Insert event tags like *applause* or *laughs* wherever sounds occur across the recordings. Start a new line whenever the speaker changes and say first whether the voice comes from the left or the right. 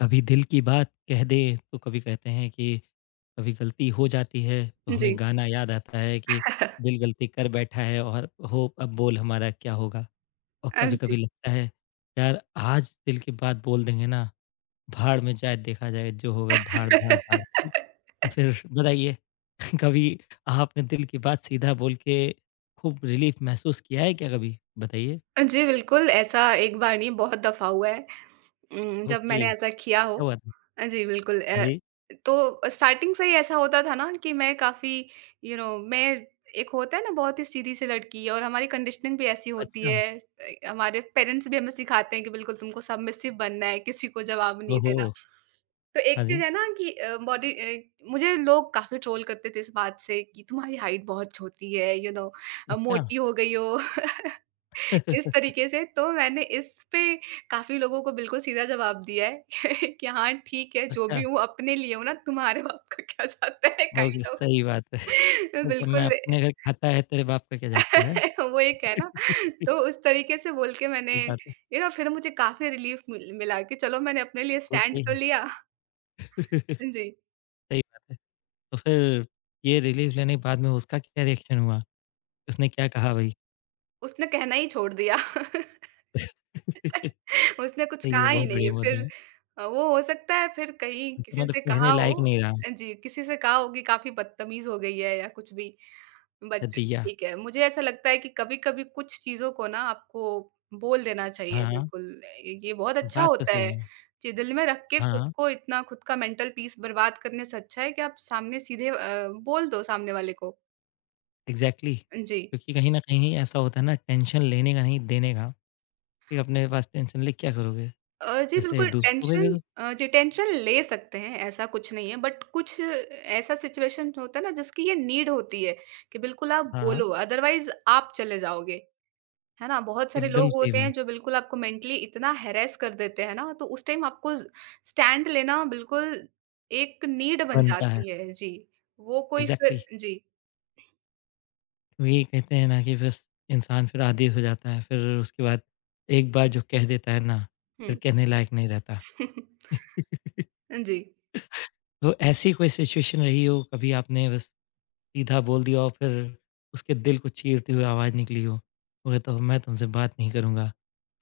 left: कभी दिल की बात कह दें तो कभी कहते हैं कि कभी गलती हो जाती है तो हमें
right: जी।
left: गाना याद आता है कि दिल गलती कर बैठा है और हो अब बोल हमारा क्या होगा। और कभी कभी
right: जी।
left: लगता है यार आज दिल की बात बोल देंगे ना, भाड़ में जाए देखा जाए जो होगा धाड़ धाड़ धाड़। ठीक, तो फिर बताइए। *laughs* कभी आपने दिल की बात सीधा बोल के खूब रिलीफ महसूस किया है क्या? कभी बताइए।
right: जी, बिल्कुल ऐसा एक बार नहीं, बहुत दफ़ा हुआ है। जब
left: ओके,
right: मैंने ऐसा
left: क्या
right: किया हो।
left: हुआ था?
right: जी, बिल्कुल।
left: हाँ जी।
right: तो स्टार्टिंग से ही ऐसा होता था ना कि मैं काफ़ी, मैं, एक होता है ना बहुत ही सीधी सी लड़की, और हमारी कंडीशनिंग भी ऐसी होती
left: अच्छा।
right: है। हमारे पेरेंट्स भी हमें सिखाते हैं कि बिल्कुल तुमको सबमिसिव बनना है, किसी को जवाब नहीं
left: ओहो।
right: देना। तो एक
left: हाँ जी।
right: चीज़ है ना कि बॉडी। मुझे लोग काफ़ी ट्रोल करते थे इस बात से कि तुम्हारी हाइट बहुत छोटी है, यू नो,
left: अच्छा।
right: मोटी हो गई हो। *laughs* इस
left: *laughs*
right: तरीके से तो मैंने इस पे काफ़ी लोगों को बिल्कुल सीधा जवाब दिया है। *laughs* कि हाँ, ठीक है, जो
left: अच्छा,
right: भी हूँ अपने लिए हूँ ना, तुम्हारे बाप का क्या जाता है,
left: बहुत
right: काइंड ऑफ़।
left: सही बात है।
right: *laughs*
left: और जब मैं
right: बिल्कुल।
left: अपने घर खाता है तेरे बाप का क्या जाता है,
right: *laughs* वो एक है ना, तो उस तरीके से बोल के
left: सही
right: मैंने,
left: बात है।
right: यू नो, फिर मुझे काफ़ी रिलीफ़ मिला कि चलो मैंने अपने लिए स्टैंड
left: ओके।
right: तो लिया।
left: *laughs*
right: जी।
left: सही बात है। तो फिर ये रिलीफ लेने के बाद में उसका क्या रिएक्शन हुआ? उसने क्या कहा भाई?
right: उसने कहना ही छोड़ दिया। *laughs*
left: *laughs*
right: उसने कुछ
left: सही है,
right: कहा ही
left: बहुत
right: नहीं है
left: बढ़िया, बहुत
right: फिर।
left: बढ़िया।
right: वो हो सकता है फिर कहीं
left: तो
right: किसी
left: मतलब
right: से
left: कहने
right: कहा
left: लायक
right: हो।
left: नहीं रहा,
right: जी, किसी से कहा हो कि काफ़ी बदतमीज़ हो गई है या कुछ भी। बट
left: अच्छा दिया।
right: ठीक है, मुझे ऐसा लगता है कि कभी-कभी कुछ चीज़ों को ना आपको बोल देना
left: हाँ,
right: चाहिए
left: हाँ,
right: बिल्कुल, ये बहुत अच्छा
left: बात तो
right: होता
left: सही
right: है
left: है।
right: कि दिल में रख के खुद
left: हाँ,
right: को इतना, खुद का मेंटल पीस बर्बाद करने से अच्छा है कि आप सामने सीधे बोल दो सामने वाले को।
left: एग्ज़ैक्टली
right: जी।
left: क्योंकि कहीं न कहीं ऐसा होता है ना, टेंशन लेने का नहीं देने का, कि अपने पास टेंशन लेके क्या करोगे?
right: जी,
left: इसलिए
right: बिल्कुल
left: दूसरों को दे
right: टेंशन।
left: दो।
right: जी, टेंशन ले सकते हैं, ऐसा कुछ नहीं है, बट कुछ ऐसा सिचुएशन होता है ना जिसकी ये नीड होती है कि बिल्कुल आप
left: हाँ,
right: बोलो, अदरवाइज़ आप चले जाओगे। है ना? बहुत सारे
left: एकदम
right: लोग
left: सही
right: होते हैं
left: बात,
right: जो बिल्कुल आपको मेंटली इतना हैरेस कर देते हैं ना, तो उस टाइम आपको ज़ स्टैंड लेना बिल्कुल एक नीड बन
left: बनता है।
right: जाती है। जी। वो कोई
left: एग्ज़ैक्टली।
right: फिर जी,
left: वही कहते हैं ना कि बस इंसान फिर आदी हो जाता है फिर उसके बाद एक बार जो कह देता है ना फिर
right: हुँ।
left: कहने लायक नहीं रहता।
right: *laughs* जी,
left: तो ऐसी कोई सिचुएशन रही हो कभी? आपने बस सीधा बोल दिया और फिर उसके दिल को चीरते हुए आवाज़ निकली हो, वो तो मैं तुमसे बात नहीं करूँगा,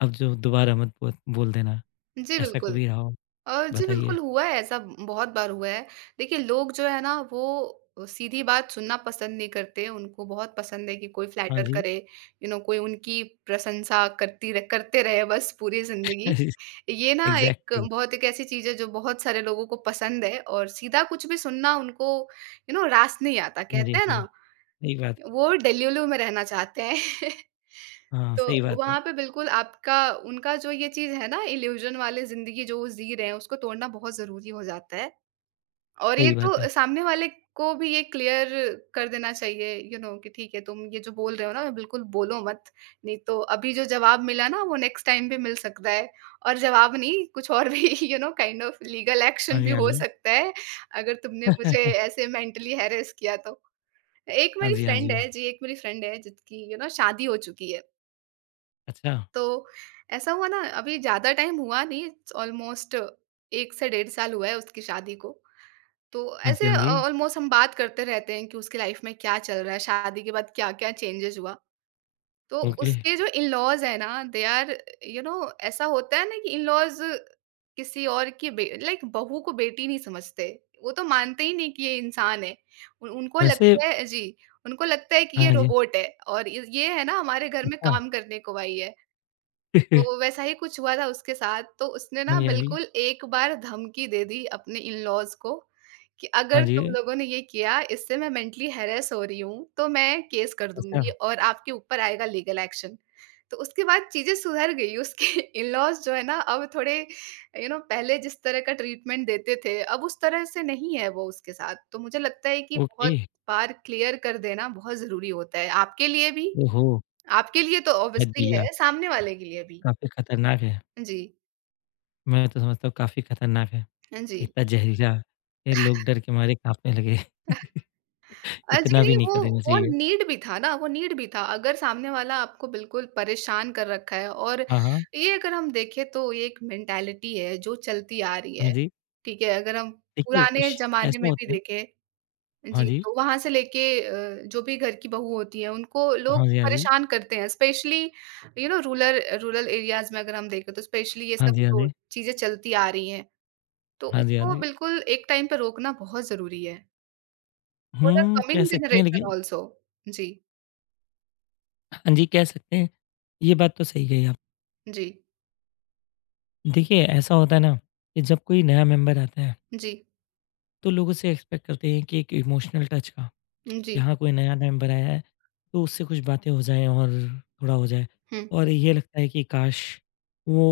left: अब जो दोबारा मत बो, बोल देना,
right: जी,
left: ऐसा
right: बिल्कुल।
left: कभी रहा हो?
right: जी,
left: बताइए।
right: बिल्कुल हुआ है, ऐसा बहुत बार हुआ है। देखिए, लोग जो है ना वो सीधी बात सुनना पसंद नहीं करते, उनको बहुत पसंद है कि कोई
left: हाँ
right: फ्लैटर
left: जी।
right: करे, यू नो, कोई उनकी प्रशंसा करती र करते रहे बस पूरी ज़िंदगी।
left: *laughs*
right: ये ना एक
left: एग्जैक्टली।
right: बहुत, एक ऐसी चीज़ है जो बहुत सारे लोगों को पसंद है, और सीधा कुछ भी सुनना उनको, यू नो, रास नहीं आता।
left: हाँ जी,
right: कहते हैं
left: हाँ
right: ना,
left: जी, सही बात है।
right: वो डेल्यूलू में रहना चाहते हैं।
left: हाँ, सही
right: तो
left: बात है।
right: वहाँ पे बिल्कुल आपका, उनका जो ये चीज़ है ना, इल्यूज़न वाले ज़िंदगी जो वो जी रहे हैं, उसको तोड़ना बहुत ज़रूरी हो जाता है। और ये
left: सही बात
right: तो
left: है।
right: सामने वाले को भी ये क्लियर कर देना चाहिए, यू नो, कि ठीक है, तुम ये जो बोल रहे हो ना बिल्कुल बोलो मत। नहीं तो अभी जो जवाब मिला ना वो नेक्स्ट टाइम भी मिल सकता है, और जवाब नहीं कुछ और भी *laughs* you know kind of legal
left: हाँ
right: एक्शन
left: जी,
right: भी
left: हाँ
right: हो
left: जी।
right: सकता है, अगर तुमने मुझे ऐसे मेंटली हैरेस किया तो। एक
left: हाँ
right: मेरी
left: जी, हाँ जी।
right: फ्रेंड है जी, एक मेरी फ्रेंड है जिसकी, यू नो, शादी हो चुकी है।
left: अच्छा।
right: तो ऐसा हुआ ना, अभी ज़्यादा टाइम हुआ नहीं, ऑलमोस्ट 1 से डेढ़ साल हुआ है उसकी शादी को। तो
left: हाँ जी,
right: ऐसे
left: हाँ जी।
right: ऑलमोस्ट हम बात करते रहते हैं कि उसकी लाइफ़ में क्या चल रहा है, शादी के बाद क्या-क्या चेंजेज़ हुआ। तो
left: ओके।
right: उसके जो इन-लॉज़ हैं ना, दे आर, यू नो, ऐसा होता है ना कि इन-लॉज़ किसी और की बे लाइक बहू को बेटी नहीं समझते। वो तो मानते ही नहीं कि ये इंसान है। उन उनको
left: वैसे,
right: लगता है जी, उनको लगता है कि ये
left: हाँ जी,
right: रोबोट है, और इ ये है ना, हमारे घर में
left: अच्छा।
right: काम करने को आई है। तो
left: *laughs*
right: वैसा ही कुछ हुआ था उसके साथ, तो उसने
left: हाँ
right: ना
left: जी, हाँ जी।
right: बिल्कुल एक बार धमकी दे दी अपने इन-लॉज़ को कि
left: हाँ
right: अगर
left: जी,
right: तुम लोगों ने ये किया, इससे मैं मेंटली हैरेस हो रही हूँ, तो मैं केस कर
left: अच्छा,
right: दूँगी और आपके ऊपर आएगा लीगल एक्शन। तो उसके बाद चीज़ें सुधर गई, उसके *laughs* इन-लॉज़ जो है ना अब थोड़े, यू नो, पहले जिस तरह का ट्रीटमेंट देते थे, अब उस तरह से नहीं है वो उसके साथ। तो मुझे लगता है कि
left: ओके।
right: बहुत बार क्लियर कर देना बहुत ज़रूरी होता है, आपके लिए भी।
left: ओहो!
right: आपके लिए तो
left: है
right: ऑब्वियसली
left: भैया,
right: है, सामने वाले के लिए भी।
left: काफ़ी खतरनाक है।
right: जी।
left: मैं तो समझता हूँ काफ़ी खतरनाक है।
right: हाँ जी।
left: इतना ज़हरीला, ये लोग डर के मारे काँपने लगे। *laughs*
right: जी
left: इतना भी
right: नहीं,
left: नहीं
right: वो
left: कर देना
right: वो
left: चाहिए।
right: नीड भी था ना, वो नीड भी था। अगर सामने वाला आपको बिल्कुल परेशान कर रखा है, और
left: हाँ, हाँ।
right: ये अगर हम देखें तो ये एक मेंटालिटी है जो चलती आ रही
left: हाँ
right: है।
left: जी,
right: ठीक है, अगर हम
left: देखिए
right: पुराने
left: कुछ
right: ज़माने
left: ऐसा
right: में भी
left: होता है।
right: देखें।
left: हाँ
right: जी,
left: जी।
right: तो वहाँ से लेके जो भी घर की बहू होती हैं उनको लोग
left: हाँ जी, हाँ जी।
right: परेशान करते हैं। Specially, you know, ruler rural areas में अगर हम देखें तो स्पेशली ये
left: हाँ
right: सब
left: जी, हाँ
right: जो
left: जी।
right: चीज़ें चलती आ रही हैं, तो
left: हाँ जी, हाँ
right: उसको
left: जी।
right: बिल्कुल एक टाइम पे रोकना बहुत ज़रूरी है। For the
left: हुँ, कह
right: coming
left: सकते हैं
right: generation
left: लेकिन,
right: also. जी,
left: हाँ जी, कह सकते हैं। ये बात तो सही कही आप।
right: जी,
left: देखिए ऐसा होता है ना कि जब कोई नया मेंबर आता है
right: जी,
left: तो लोगों से एक्सपेक्ट करते हैं कि एक इमोशनल टच का,
right: जी,
left: यहाँ कोई नया मेंबर आया है तो उससे कुछ बातें हो जाएं और थोड़ा हो जाए,
right: हुँ,
left: और ये लगता है कि काश वो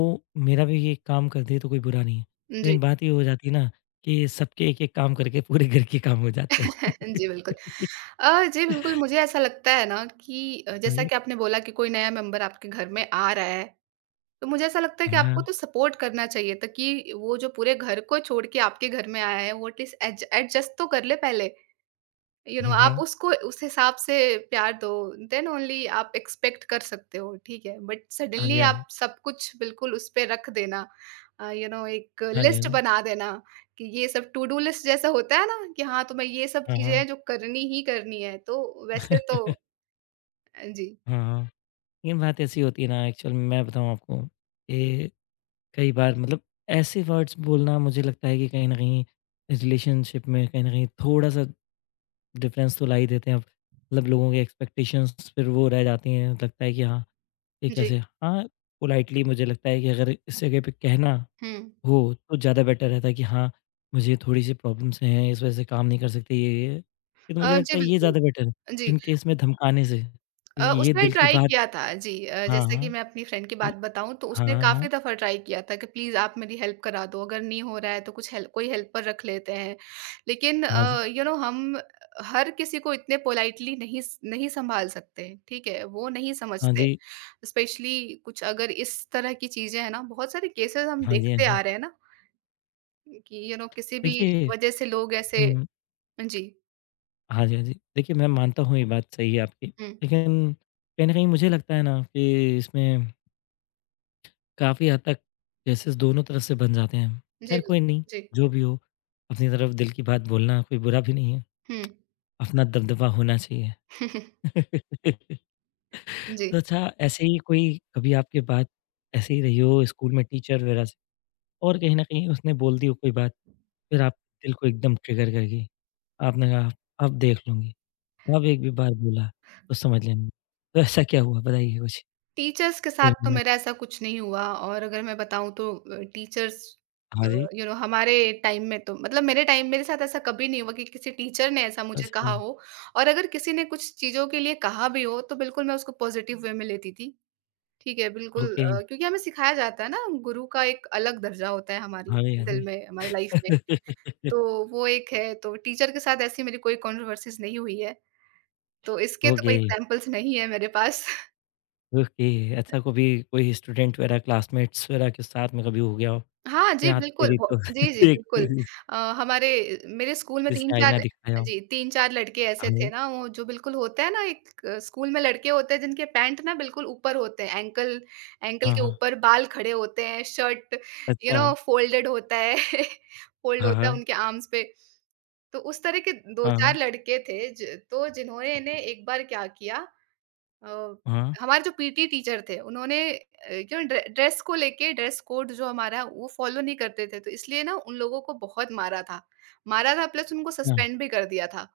left: मेरा भी ये काम कर दे तो कोई बुरा नहीं है।
right: जी,
left: लेकिन बात ये हो जाती है ना कि सबके एक एक काम करके पूरे घर के काम हो जाते
right: *laughs*
left: हैं।
right: जी, बिल्कुल।
left: *laughs*
right: जी, बिल्कुल मुझे ऐसा लगता है ना कि
left: हाँ
right: जैसा
left: जी,
right: कि आपने बोला कि कोई नया मेंबर आपके घर में आ रहा है, तो मुझे ऐसा लगता है कि
left: हाँ,
right: आपको
left: हाँ,
right: तो सपोर्ट करना चाहिए ताकि वो जो पूरे घर को छोड़ के आपके घर में आया है, वो एटलीस्ट एज एडजस्ट तो कर ले पहले। यू नो, आप
left: हाँ,
right: उसको उस हिसाब से प्यार दो, देन ओनली आप एक्सपेक्ट कर सकते हो, ठीक है, बट
left: हाँ जी,
right: सडनली
left: हाँ जी,
right: आप सब कुछ बिल्कुल उस पे रख देना, यू नो, एक
left: हाँ जी, हाँ
right: लिस्ट
left: जी,
right: बना देना कि ये सब टू डू लिस्ट जैसा होता है ना कि हाँ, तुम्हें ये सब
left: हाँ,
right: चीजें
left: हाँ।
right: हैं जो करनी ही करनी है, तो वैसे तो
left: *laughs*
right: जी,
left: हाँ, हाँ। लेकिन बात ऐसी होती है ना, एक्चुअल में मैं बताऊँ आपको कि कई बार मतलब ऐसे वर्ड्स बोलना, मुझे लगता है कि कहीं न कहीं रिलेशनशिप में कहीं न कहीं थोड़ा-सा डिफरेंस तो ला ही देते हैं। मतलब लोगों के एक्सपेक्टेशंस फिर वो रह जाती हैं, लगता है कि हाँ, ये
right: जी,
left: कैसे हाँ, पोलाइटली मुझे लगता है कि अगर इस जगह पे कहना
right: हम्म,
left: हो तो ज़्यादा बेटर रहता है कि हाँ, मुझे थोड़ी-सी प्रॉब्लम्स हैं, इस वजह से काम नहीं कर सकते ये-ये। ये तो मुझे लगता
right: जी
left: है ये
right: बिल्कुल,
left: ज़्यादा बेटर है,
right: जी,
left: इन केस में धमकाने से, क्योंकि ये
right: उसने
left: दिल की
right: ट्राई
left: बात।
right: किया था जी,
left: हाँ,
right: जैसे कि
left: हाँ।
right: मैं अपनी फ्रेंड की बात बताऊँ तो
left: हाँ,
right: उसने
left: हाँ।
right: काफ़ी दफ़ा ट्राई किया था कि प्लीज़ आप मेरी हेल्प करा दो, अगर नहीं हो रहा है तो कुछ हेल्प, कोई हेल्पर रख लेते हैं। लेकिन
left: हाँ जी,
right: यू नो, हम हर किसी को इतने पोलाइटली नहीं सँभाल सकते, ठीक है? वो नहीं
left: हाँ
right: समझते।
left: जी।
right: स्पेशली कुछ अगर इस तरह की चीज़ें हैं ना, बहुत सारे केसेज़ हम
left: हाँ जी, हाँ
right: देखते
left: जी।
right: आ रहे हैं ना कि, यू नो, किसी भी
left: देखिए।
right: वजह से लोग ऐसे,
left: हुँ।
right: जी,
left: हाँ जी, हाँ जी। देखिए, मैं मानता हूँ ये बात सही है आपकी,
right: हुँ।
left: लेकिन कहीं न कहीं मुझे लगता है ना कि इसमें काफ़ी हद तक केसेज़ दोनों तरफ से बन जाते हैं।
right: जी,
left: ख़ैर
right: बिल्कुल।
left: कोई नहीं,
right: जी,
left: जो भी हो अपनी तरफ दिल की बात बोलना कोई बुरा भी नहीं है,
right: हुँ।
left: अपना दबदबा होना चाहिए।
right: *laughs*
left: *laughs*
right: जी।
left: तो अच्छा ऐसे ही कोई कभी आपके बात ऐसे ही रही हो स्कूल में टीचर वगैरह से, और कहीं न कहीं उसने बोल दी हो कोई बात, फिर आप दिल को एकदम ट्रिगर कर गई, आपने कहा, "अब देख लूँगी।" अब एक भी बार बोला तो समझ लेना। तो ऐसा क्या हुआ बताइए कुछ?
right: टीचर्स के साथ
left: कोई
right: तो
left: मोमेंट?
right: मेरा ऐसा कुछ नहीं हुआ, और अगर मैं बताऊँ तो टीचर्स।
left: हाँ
right: अ,
left: जी।
right: यू नो, हमारे टाइम में तो, मतलब मेरे टाइम, मेरे साथ ऐसा कभी नहीं हुआ कि किसी टीचर ने ऐसा मुझे
left: अच्छा,
right: कहा हो, और अगर किसी ने कुछ चीज़ों के लिए कहा भी हो तो बिल्कुल मैं उसको पॉजिटिव वे में लेती थी। ठीक है, बिल्कुल,
left: ओके।
right: क्योंकि हमें सिखाया जाता है ना, गुरु का एक अलग दर्जा होता है हमारी
left: हाँ जी, हाँ
right: दिल में, हमारी लाइफ में।
left: जी। *laughs*
right: तो वो एक है, तो टीचर के साथ ऐसी मेरी कोई कंट्रोवर्सीज़ नहीं हुई है। तो इसके तो कोई
left: ओके,
right: एग्ज़ाम्पल्स नहीं है मेरे पास।
left: ओके। अच्छा कभी कोई स्टूडेंट वगैरह क्लासमेट्स वगैरह के साथ में कभी हो गया हो?
right: हाँ जी,
left: यार
right: बिल्कुल,
left: तेरी
right: वो
left: तो *laughs*
right: जी, जी,
left: देख,
right: बिल्कुल। हमारे मेरे स्कूल में
left: जैसे
right: 3-4,
left: आईना दिखाया हो?
right: जी, 3-4 लड़के
left: हाँ
right: ऐसे थे
left: जी।
right: ना, वो जो बिल्कुल होता है ना, एक स्कूल में लड़के होते हैं जिनके पैंट ना बिल्कुल ऊपर होते हैं, एंकल, एंकल
left: हाँ,
right: के
left: हाँ।
right: ऊपर बाल खड़े होते हैं, शर्ट, यू
left: अच्छा।
right: नो, फ़ोल्डेड होता है, *laughs* फ़ोल्ड
left: हाँ,
right: होता है
left: हाँ।
right: उनके आर्म्स पे। तो उस तरह के
left: हाँ,
right: 2-4
left: हाँ।
right: लड़के थे ज तो जिन्होंने ने एक बार क्या किया, अ,
left: हाँ,
right: हमारे जो पीटी टीचर थे उन्होंने, क्यों ड्रेस को लेके, ड्रेस कोड जो हमारा है वो फ़ॉलो नहीं करते थे, तो इसलिए ना उन लोगों को बहुत मारा था। मारा था, प्लस उनको
left: हाँ।
right: सस्पेंड भी कर दिया था।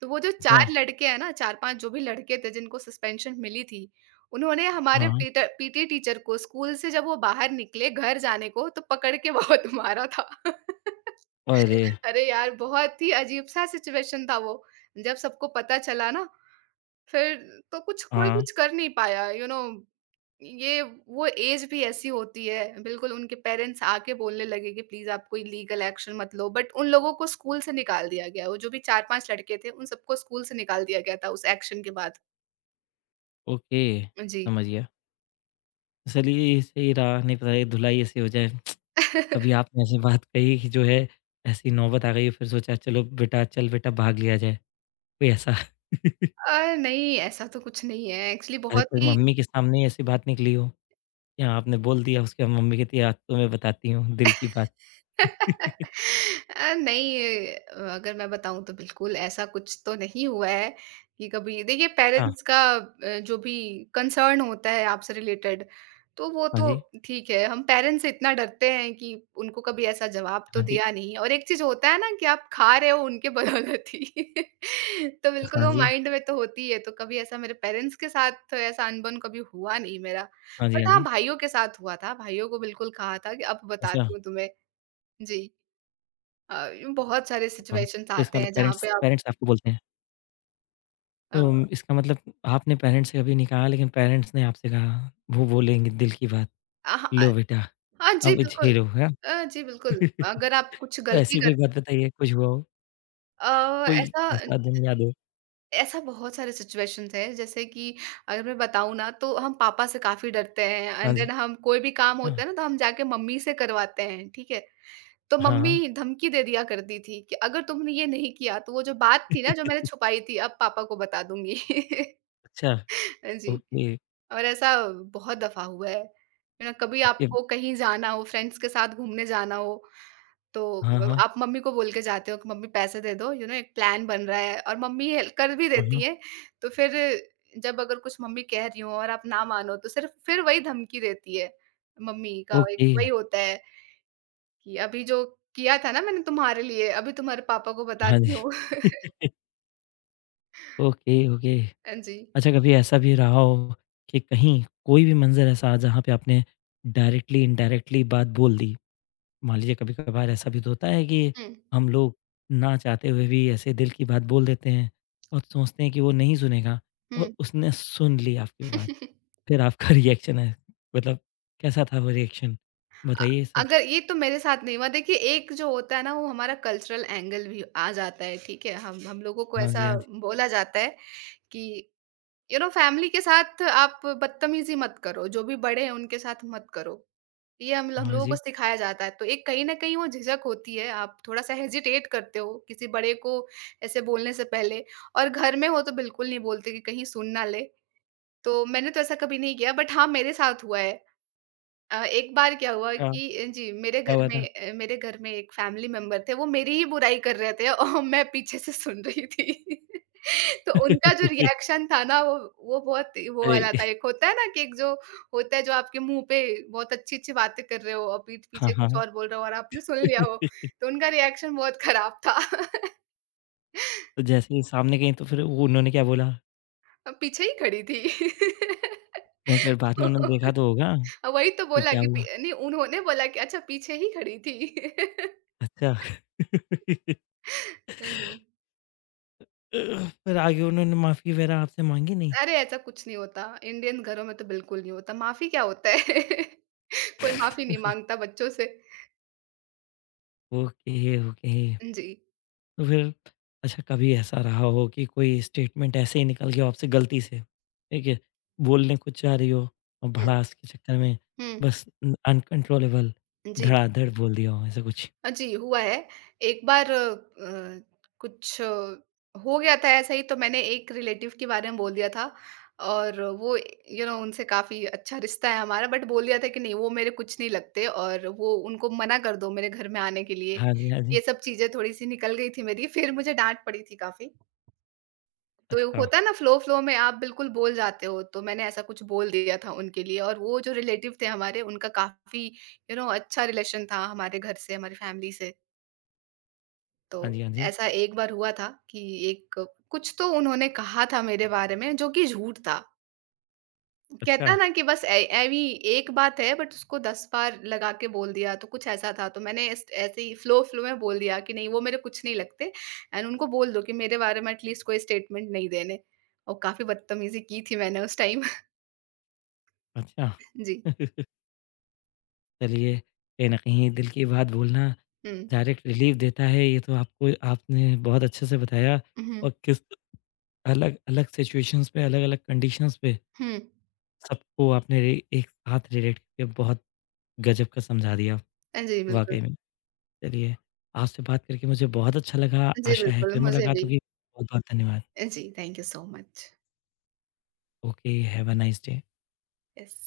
right: तो वो जो
left: अच्छा,
right: 4 लड़के हैं ना, 4-5 जो भी लड़के थे जिनको सस्पेंशन मिली थी, उन्होंने हमारे
left: हाँ, हाँ।
right: पीटर पीटी टीचर को स्कूल से जब वो बाहर निकले घर जाने को तो पकड़ के बहुत *laughs* मारा था।
left: अरे!
right: *laughs* अरे यार! बहुत ही अजीब-सा सिचुएशन था वो। जब सबको पता चला ना फिर तो कुछ कोई
left: हाँ,
right: कुछ कर नहीं पाया यू you नो know, ये वो एज भी ऐसी होती है। बिल्कुल उनके पेरेंट्स आके बोलने लगे कि प्लीज आप कोई लीगल एक्शन मत लो, बट उन लोगों को स्कूल से निकाल दिया गया। वो जो भी चार पांच लड़के थे उन सबको स्कूल से निकाल दिया गया था उस एक्शन के बाद।
left: ओके
right: जी।
left: समझ गया। चलिए सही रहा, नहीं पता ये धुलाई ऐसी हो जाए। अभी
right: *laughs*
left: आपने ऐसी बात कही कि जो है ऐसी नौबत आ गई है फिर सोचा चलो बेटा चल बेटा भाग लिया जाए, कोई ऐसा? *laughs*
right: नहीं ऐसा तो कुछ नहीं है एक्चुअली।
left: अरे
right: बहुत
left: कोई
right: ही
left: मम्मी के सामने ही ऐसी बात निकली हो कि आपने बोल दिया, उसके बाद मम्मी कहती है आज तो मैं बताती हूँ दिल की बात। *laughs*
right: नहीं अगर मैं बताऊँ तो बिल्कुल ऐसा कुछ तो नहीं हुआ है कि कभी देखिए
left: अच्छा,
right: पेरेंट्स का जो भी कंसर्न होता है आपसे रिलेटेड तो वो
left: हाँ
right: तो
left: जी,
right: ठीक है। हम पेरेंट्स से इतना डरते हैं कि उनको कभी ऐसा जवाब तो
left: हाँ जी,
right: दिया नहीं। और एक चीज होता है ना कि आप खा रहे हो उनके बदौलत ही। *laughs* तो बिल्कुल
left: हाँ
right: वो
left: जी,
right: माइंड में तो होती है। तो कभी ऐसा मेरे पेरेंट्स के साथ तो ऐसा अनबन कभी हुआ नहीं मेरा।
left: हाँ जी, हाँ
right: बट हाँ,
left: जी।
right: भाइयों के साथ हुआ था। भाइयों को बिल्कुल कहा था कि अब
left: अच्छा,
right: बताती हूँ तुम्हें। जी। यूँ बहुत सारे
left: हाँ,
right: सिचुएशंस
left: तो इसका
right: आते
left: मतलब
right: हैं जहाँ
left: पेरेंट्स
right: पे आप
left: पेरेंट्स आपको बोलते हैं। तो
right: अ,
left: इसका मतलब आपने पेरेंट्स से कभी नहीं कहा लेकिन पेरेंट्स ने आपसे कहा, वो बोलेंगे दिल की बात,
right: हाँ।
left: लो बेटा
right: हाँ जी,
left: अब
right: बिल्कुल।
left: झेलो, है *laughs* ना?
right: जी, बिल्कुल। अगर आप कुछ
left: तो
right: गलती
left: ऐसी कोई
right: कर
left: बात बताइए, कुछ हुआ हो? कोई
right: ऐसा
left: ऐसा दिन याद हो?
right: ऐसा बहुत सारे सिचुएशंस हैं जैसे कि अगर मैं बताऊँ ना तो हम पापा से काफ़ी डरते हैं।
left: हाँ
right: एंड
left: जी।
right: देन हम कोई भी काम होता
left: अच्छा,
right: है ना तो हम जाके मम्मी से करवाते हैं, ठीक है? तो
left: हाँ।
right: मम्मी धमकी दे दिया करती थी कि अगर तुमने ये नहीं किया तो वो जो बात थी ना जो मैंने
left: *laughs*
right: छुपाई थी अब पापा को बता दूँगी। *laughs*
left: अच्छा,
right: जी।
left: ओके,
right: और ऐसा बहुत दफ़ा हुआ है। यू नो कभी
left: ओके।
right: आपको कहीं जाना हो, फ्रेंड्स के साथ घूमने जाना हो, तो
left: हाँ, हाँ।
right: आप मम्मी को बोल के जाते हो कि मम्मी पैसे दे दो, यू नो एक प्लान बन रहा है। और मम्मी हेल्प कर भी
left: हाँ,
right: देती
left: हाँ।
right: हैं। तो फिर जब अगर कुछ मम्मी कह रही हों और आप ना मानो तो सिर्फ़ फिर वही धमकी देती है। मम्मी का एक
left: ओके,
right: वही होता है कि अभी जो किया था ना मैंने तुम्हारे लिए, अभी तुम्हारे पापा को
left: हाँ
right: बताती
left: जी।
right: हूँ। *laughs*
left: *laughs* Okay, okay.
right: हाँ जी।
left: अच्छा कभी ऐसा भी रहा हो कि कहीं कोई भी मंज़र ऐसा आ जहाँ पे आपने डायरेक्टली इनडायरेक्टली बात बोल दी? मान लीजिए कभी-कभार ऐसा भी तो होता है कि
right: हुँ,
left: हम लोग ना चाहते हुए भी ऐसे दिल की बात बोल देते हैं और सोचते हैं कि वो नहीं सुनेगा, और
right: हुँ।
left: उसने सुन ली आपकी बात।
right: *laughs*
left: फिर आपका *laughs* रिएक्शन है, मतलब कैसा था वो रिएक्शन?
right: अ,
left: बताइए सब?
right: अगर ये तो मेरे साथ नहीं हुआ। देखिए एक जो होता है ना वो हमारा कल्चरल एंगल भी आ जाता है, ठीक है? हम लोगों को
left: हाँ जी,
right: ऐसा
left: हाँ जी।
right: बोला जाता है कि यू नो फैमिली के साथ आप बदतमीज़ी मत करो, जो भी बड़े हैं उनके साथ मत करो। ये हम
left: हाँ
right: लोगों को
left: जी।
right: सिखाया जाता है, तो एक कहीं न कहीं वो झिझक होती है, आप थोड़ा-सा हेजिटेट करते हो किसी बड़े को ऐसे बोलने से पहले। और घर में हो तो बिल्कुल नहीं बोलते कि कहीं सुन ना ले। तो मैंने तो ऐसा कभी नहीं किया, बट हाँ, मेरे साथ हुआ है। एक बार क्या हुआ
left: क्या,
right: कि जी, मेरे
left: क्या
right: घर
left: हुआ
right: में
left: था?
right: मेरे घर में एक फैमिली मेंबर थे, वो मेरी ही बुराई कर रहे थे और *laughs* मैं पीछे से सुन रही थी। *laughs* तो उनका जो
left: *laughs*
right: रिएक्शन था ना वो बहुत ही वो
left: अरे!
right: वाला था, एक होता है ना कि एक जो होता है जो आपके मुँह पे बहुत अच्छी-अच्छी बातें कर रहे हो और पीठ
left: हाँ,
right: पीछे कुछ
left: हाँ।
right: और बोल रहे हो और आपने सुन लिया हो,
left: *laughs*
right: तो उनका रिएक्शन बहुत खराब था। *laughs*
left: तो जैसे ही सामने गई तो फिर वो उन्होंने क्या बोला?
right: मैं पीछे ही खड़ी थी।
left: नहीं फिर बाद में उन्होंने देखा
right: *laughs*
left: तो होगा कि
right: वही तो बोला
left: क्या
right: कि पी
left: हुआ?
right: नहीं उन्होंने बोला कि अच्छा पीछे ही खड़ी थी। *laughs*
left: अच्छा। *laughs*
right: हाँ जी।
left: फिर आगे उन्होंने माफ़ी वगैरह आपसे माँगी नहीं?
right: अरे! ऐसा कुछ नहीं होता, इंडियन घरों में तो बिल्कुल नहीं होता, माफ़ी क्या होता है? *laughs* कोई माफ़ी नहीं माँगता बच्चों से।
left: Okay, okay.
right: जी।
left: तो फिर अच्छा कभी ऐसा रहा हो कि कोई स्टेटमेंट ऐसे ही निकल गया हो आपसे गलती से, ठीक है? बोलने कुछ जा रही हो और
right: हुँ,
left: भड़ास के चक्कर में
right: हुँ,
left: बस अनकंट्रोलेबल
right: जी।
left: धड़ाधड़ बोल दिया हो ऐसा कुछ?
right: जी, हुआ है। एक बार कुछ हो गया था ऐसा ही। तो मैंने एक रिलेटिव के बारे में बोल दिया था। और वो यू नो उनसे काफ़ी अच्छा रिश्ता है हमारा, बट बोल दिया था कि नहीं वो मेरे कुछ नहीं लगते और वो उनको मना कर दो मेरे घर में आने के लिए।
left: हाँ जी, हाँ जी।
right: ये सब चीज़ें थोड़ी-सी निकल गई थी मेरी, फिर मुझे डाँट पड़ी थी काफ़ी। तो
left: अच्छा,
right: होता है ना फ्लो फ्लो में आप बिल्कुल बोल जाते हो, तो मैंने ऐसा कुछ बोल दिया था उनके लिए। और वो जो रिलेटिव थे हमारे उनका काफ़ी यू नो अच्छा रिलेशन था हमारे घर से, हमारी फैमिली से। तो
left: हाँ जी, हाँ जी।
right: ऐसा एक बार हुआ था कि एक कुछ तो उन्होंने कहा था मेरे बारे में जो कि झूठ था। कहता
left: अच्छा,
right: है ना कि बस ए एवी एक बात है बट उसको 10 बार लगा के बोल दिया, तो कुछ ऐसा था। तो मैंने इस ऐसे ही फ़्लो में बोल दिया कि नहीं वो मेरे कुछ नहीं लगते एंड उनको बोल दो कि मेरे बारे में एटलीस्ट कोई स्टेटमेंट नहीं देने। और काफ़ी बदतमीज़ी की थी मैंने उस टाइम। *laughs*
left: अच्छा।
right: जी।
left: *laughs* चलिए, कहीं न कहीं दिल की बात बोलना
right: हुँ।
left: डायरेक्ट रिलीफ़ देता है ये तो आपको आपने बहुत अच्छे से बताया,
right: हुँ,
left: और किस अलग-अलग सिचुएशंस पे अलग-अलग कंडीशंस पे
right: हुँ।
left: सबको आपने रे एक साथ रिलेट करके बहुत गजब का समझा दिया,
right: जी बिल्कुल।
left: वाक़ई में। चलिए, आपसे बात करके मुझे बहुत अच्छा लगा,
right: जी
left: आशा है
right: बिल्कुल,
left: फिर
right: मुझे
left: मुलाकात
right: भी।
left: होगी। बहुत-बहुत धन्यवाद।
right: जी, thank you so much.
left: Okay, have a nice day.
right: Yes.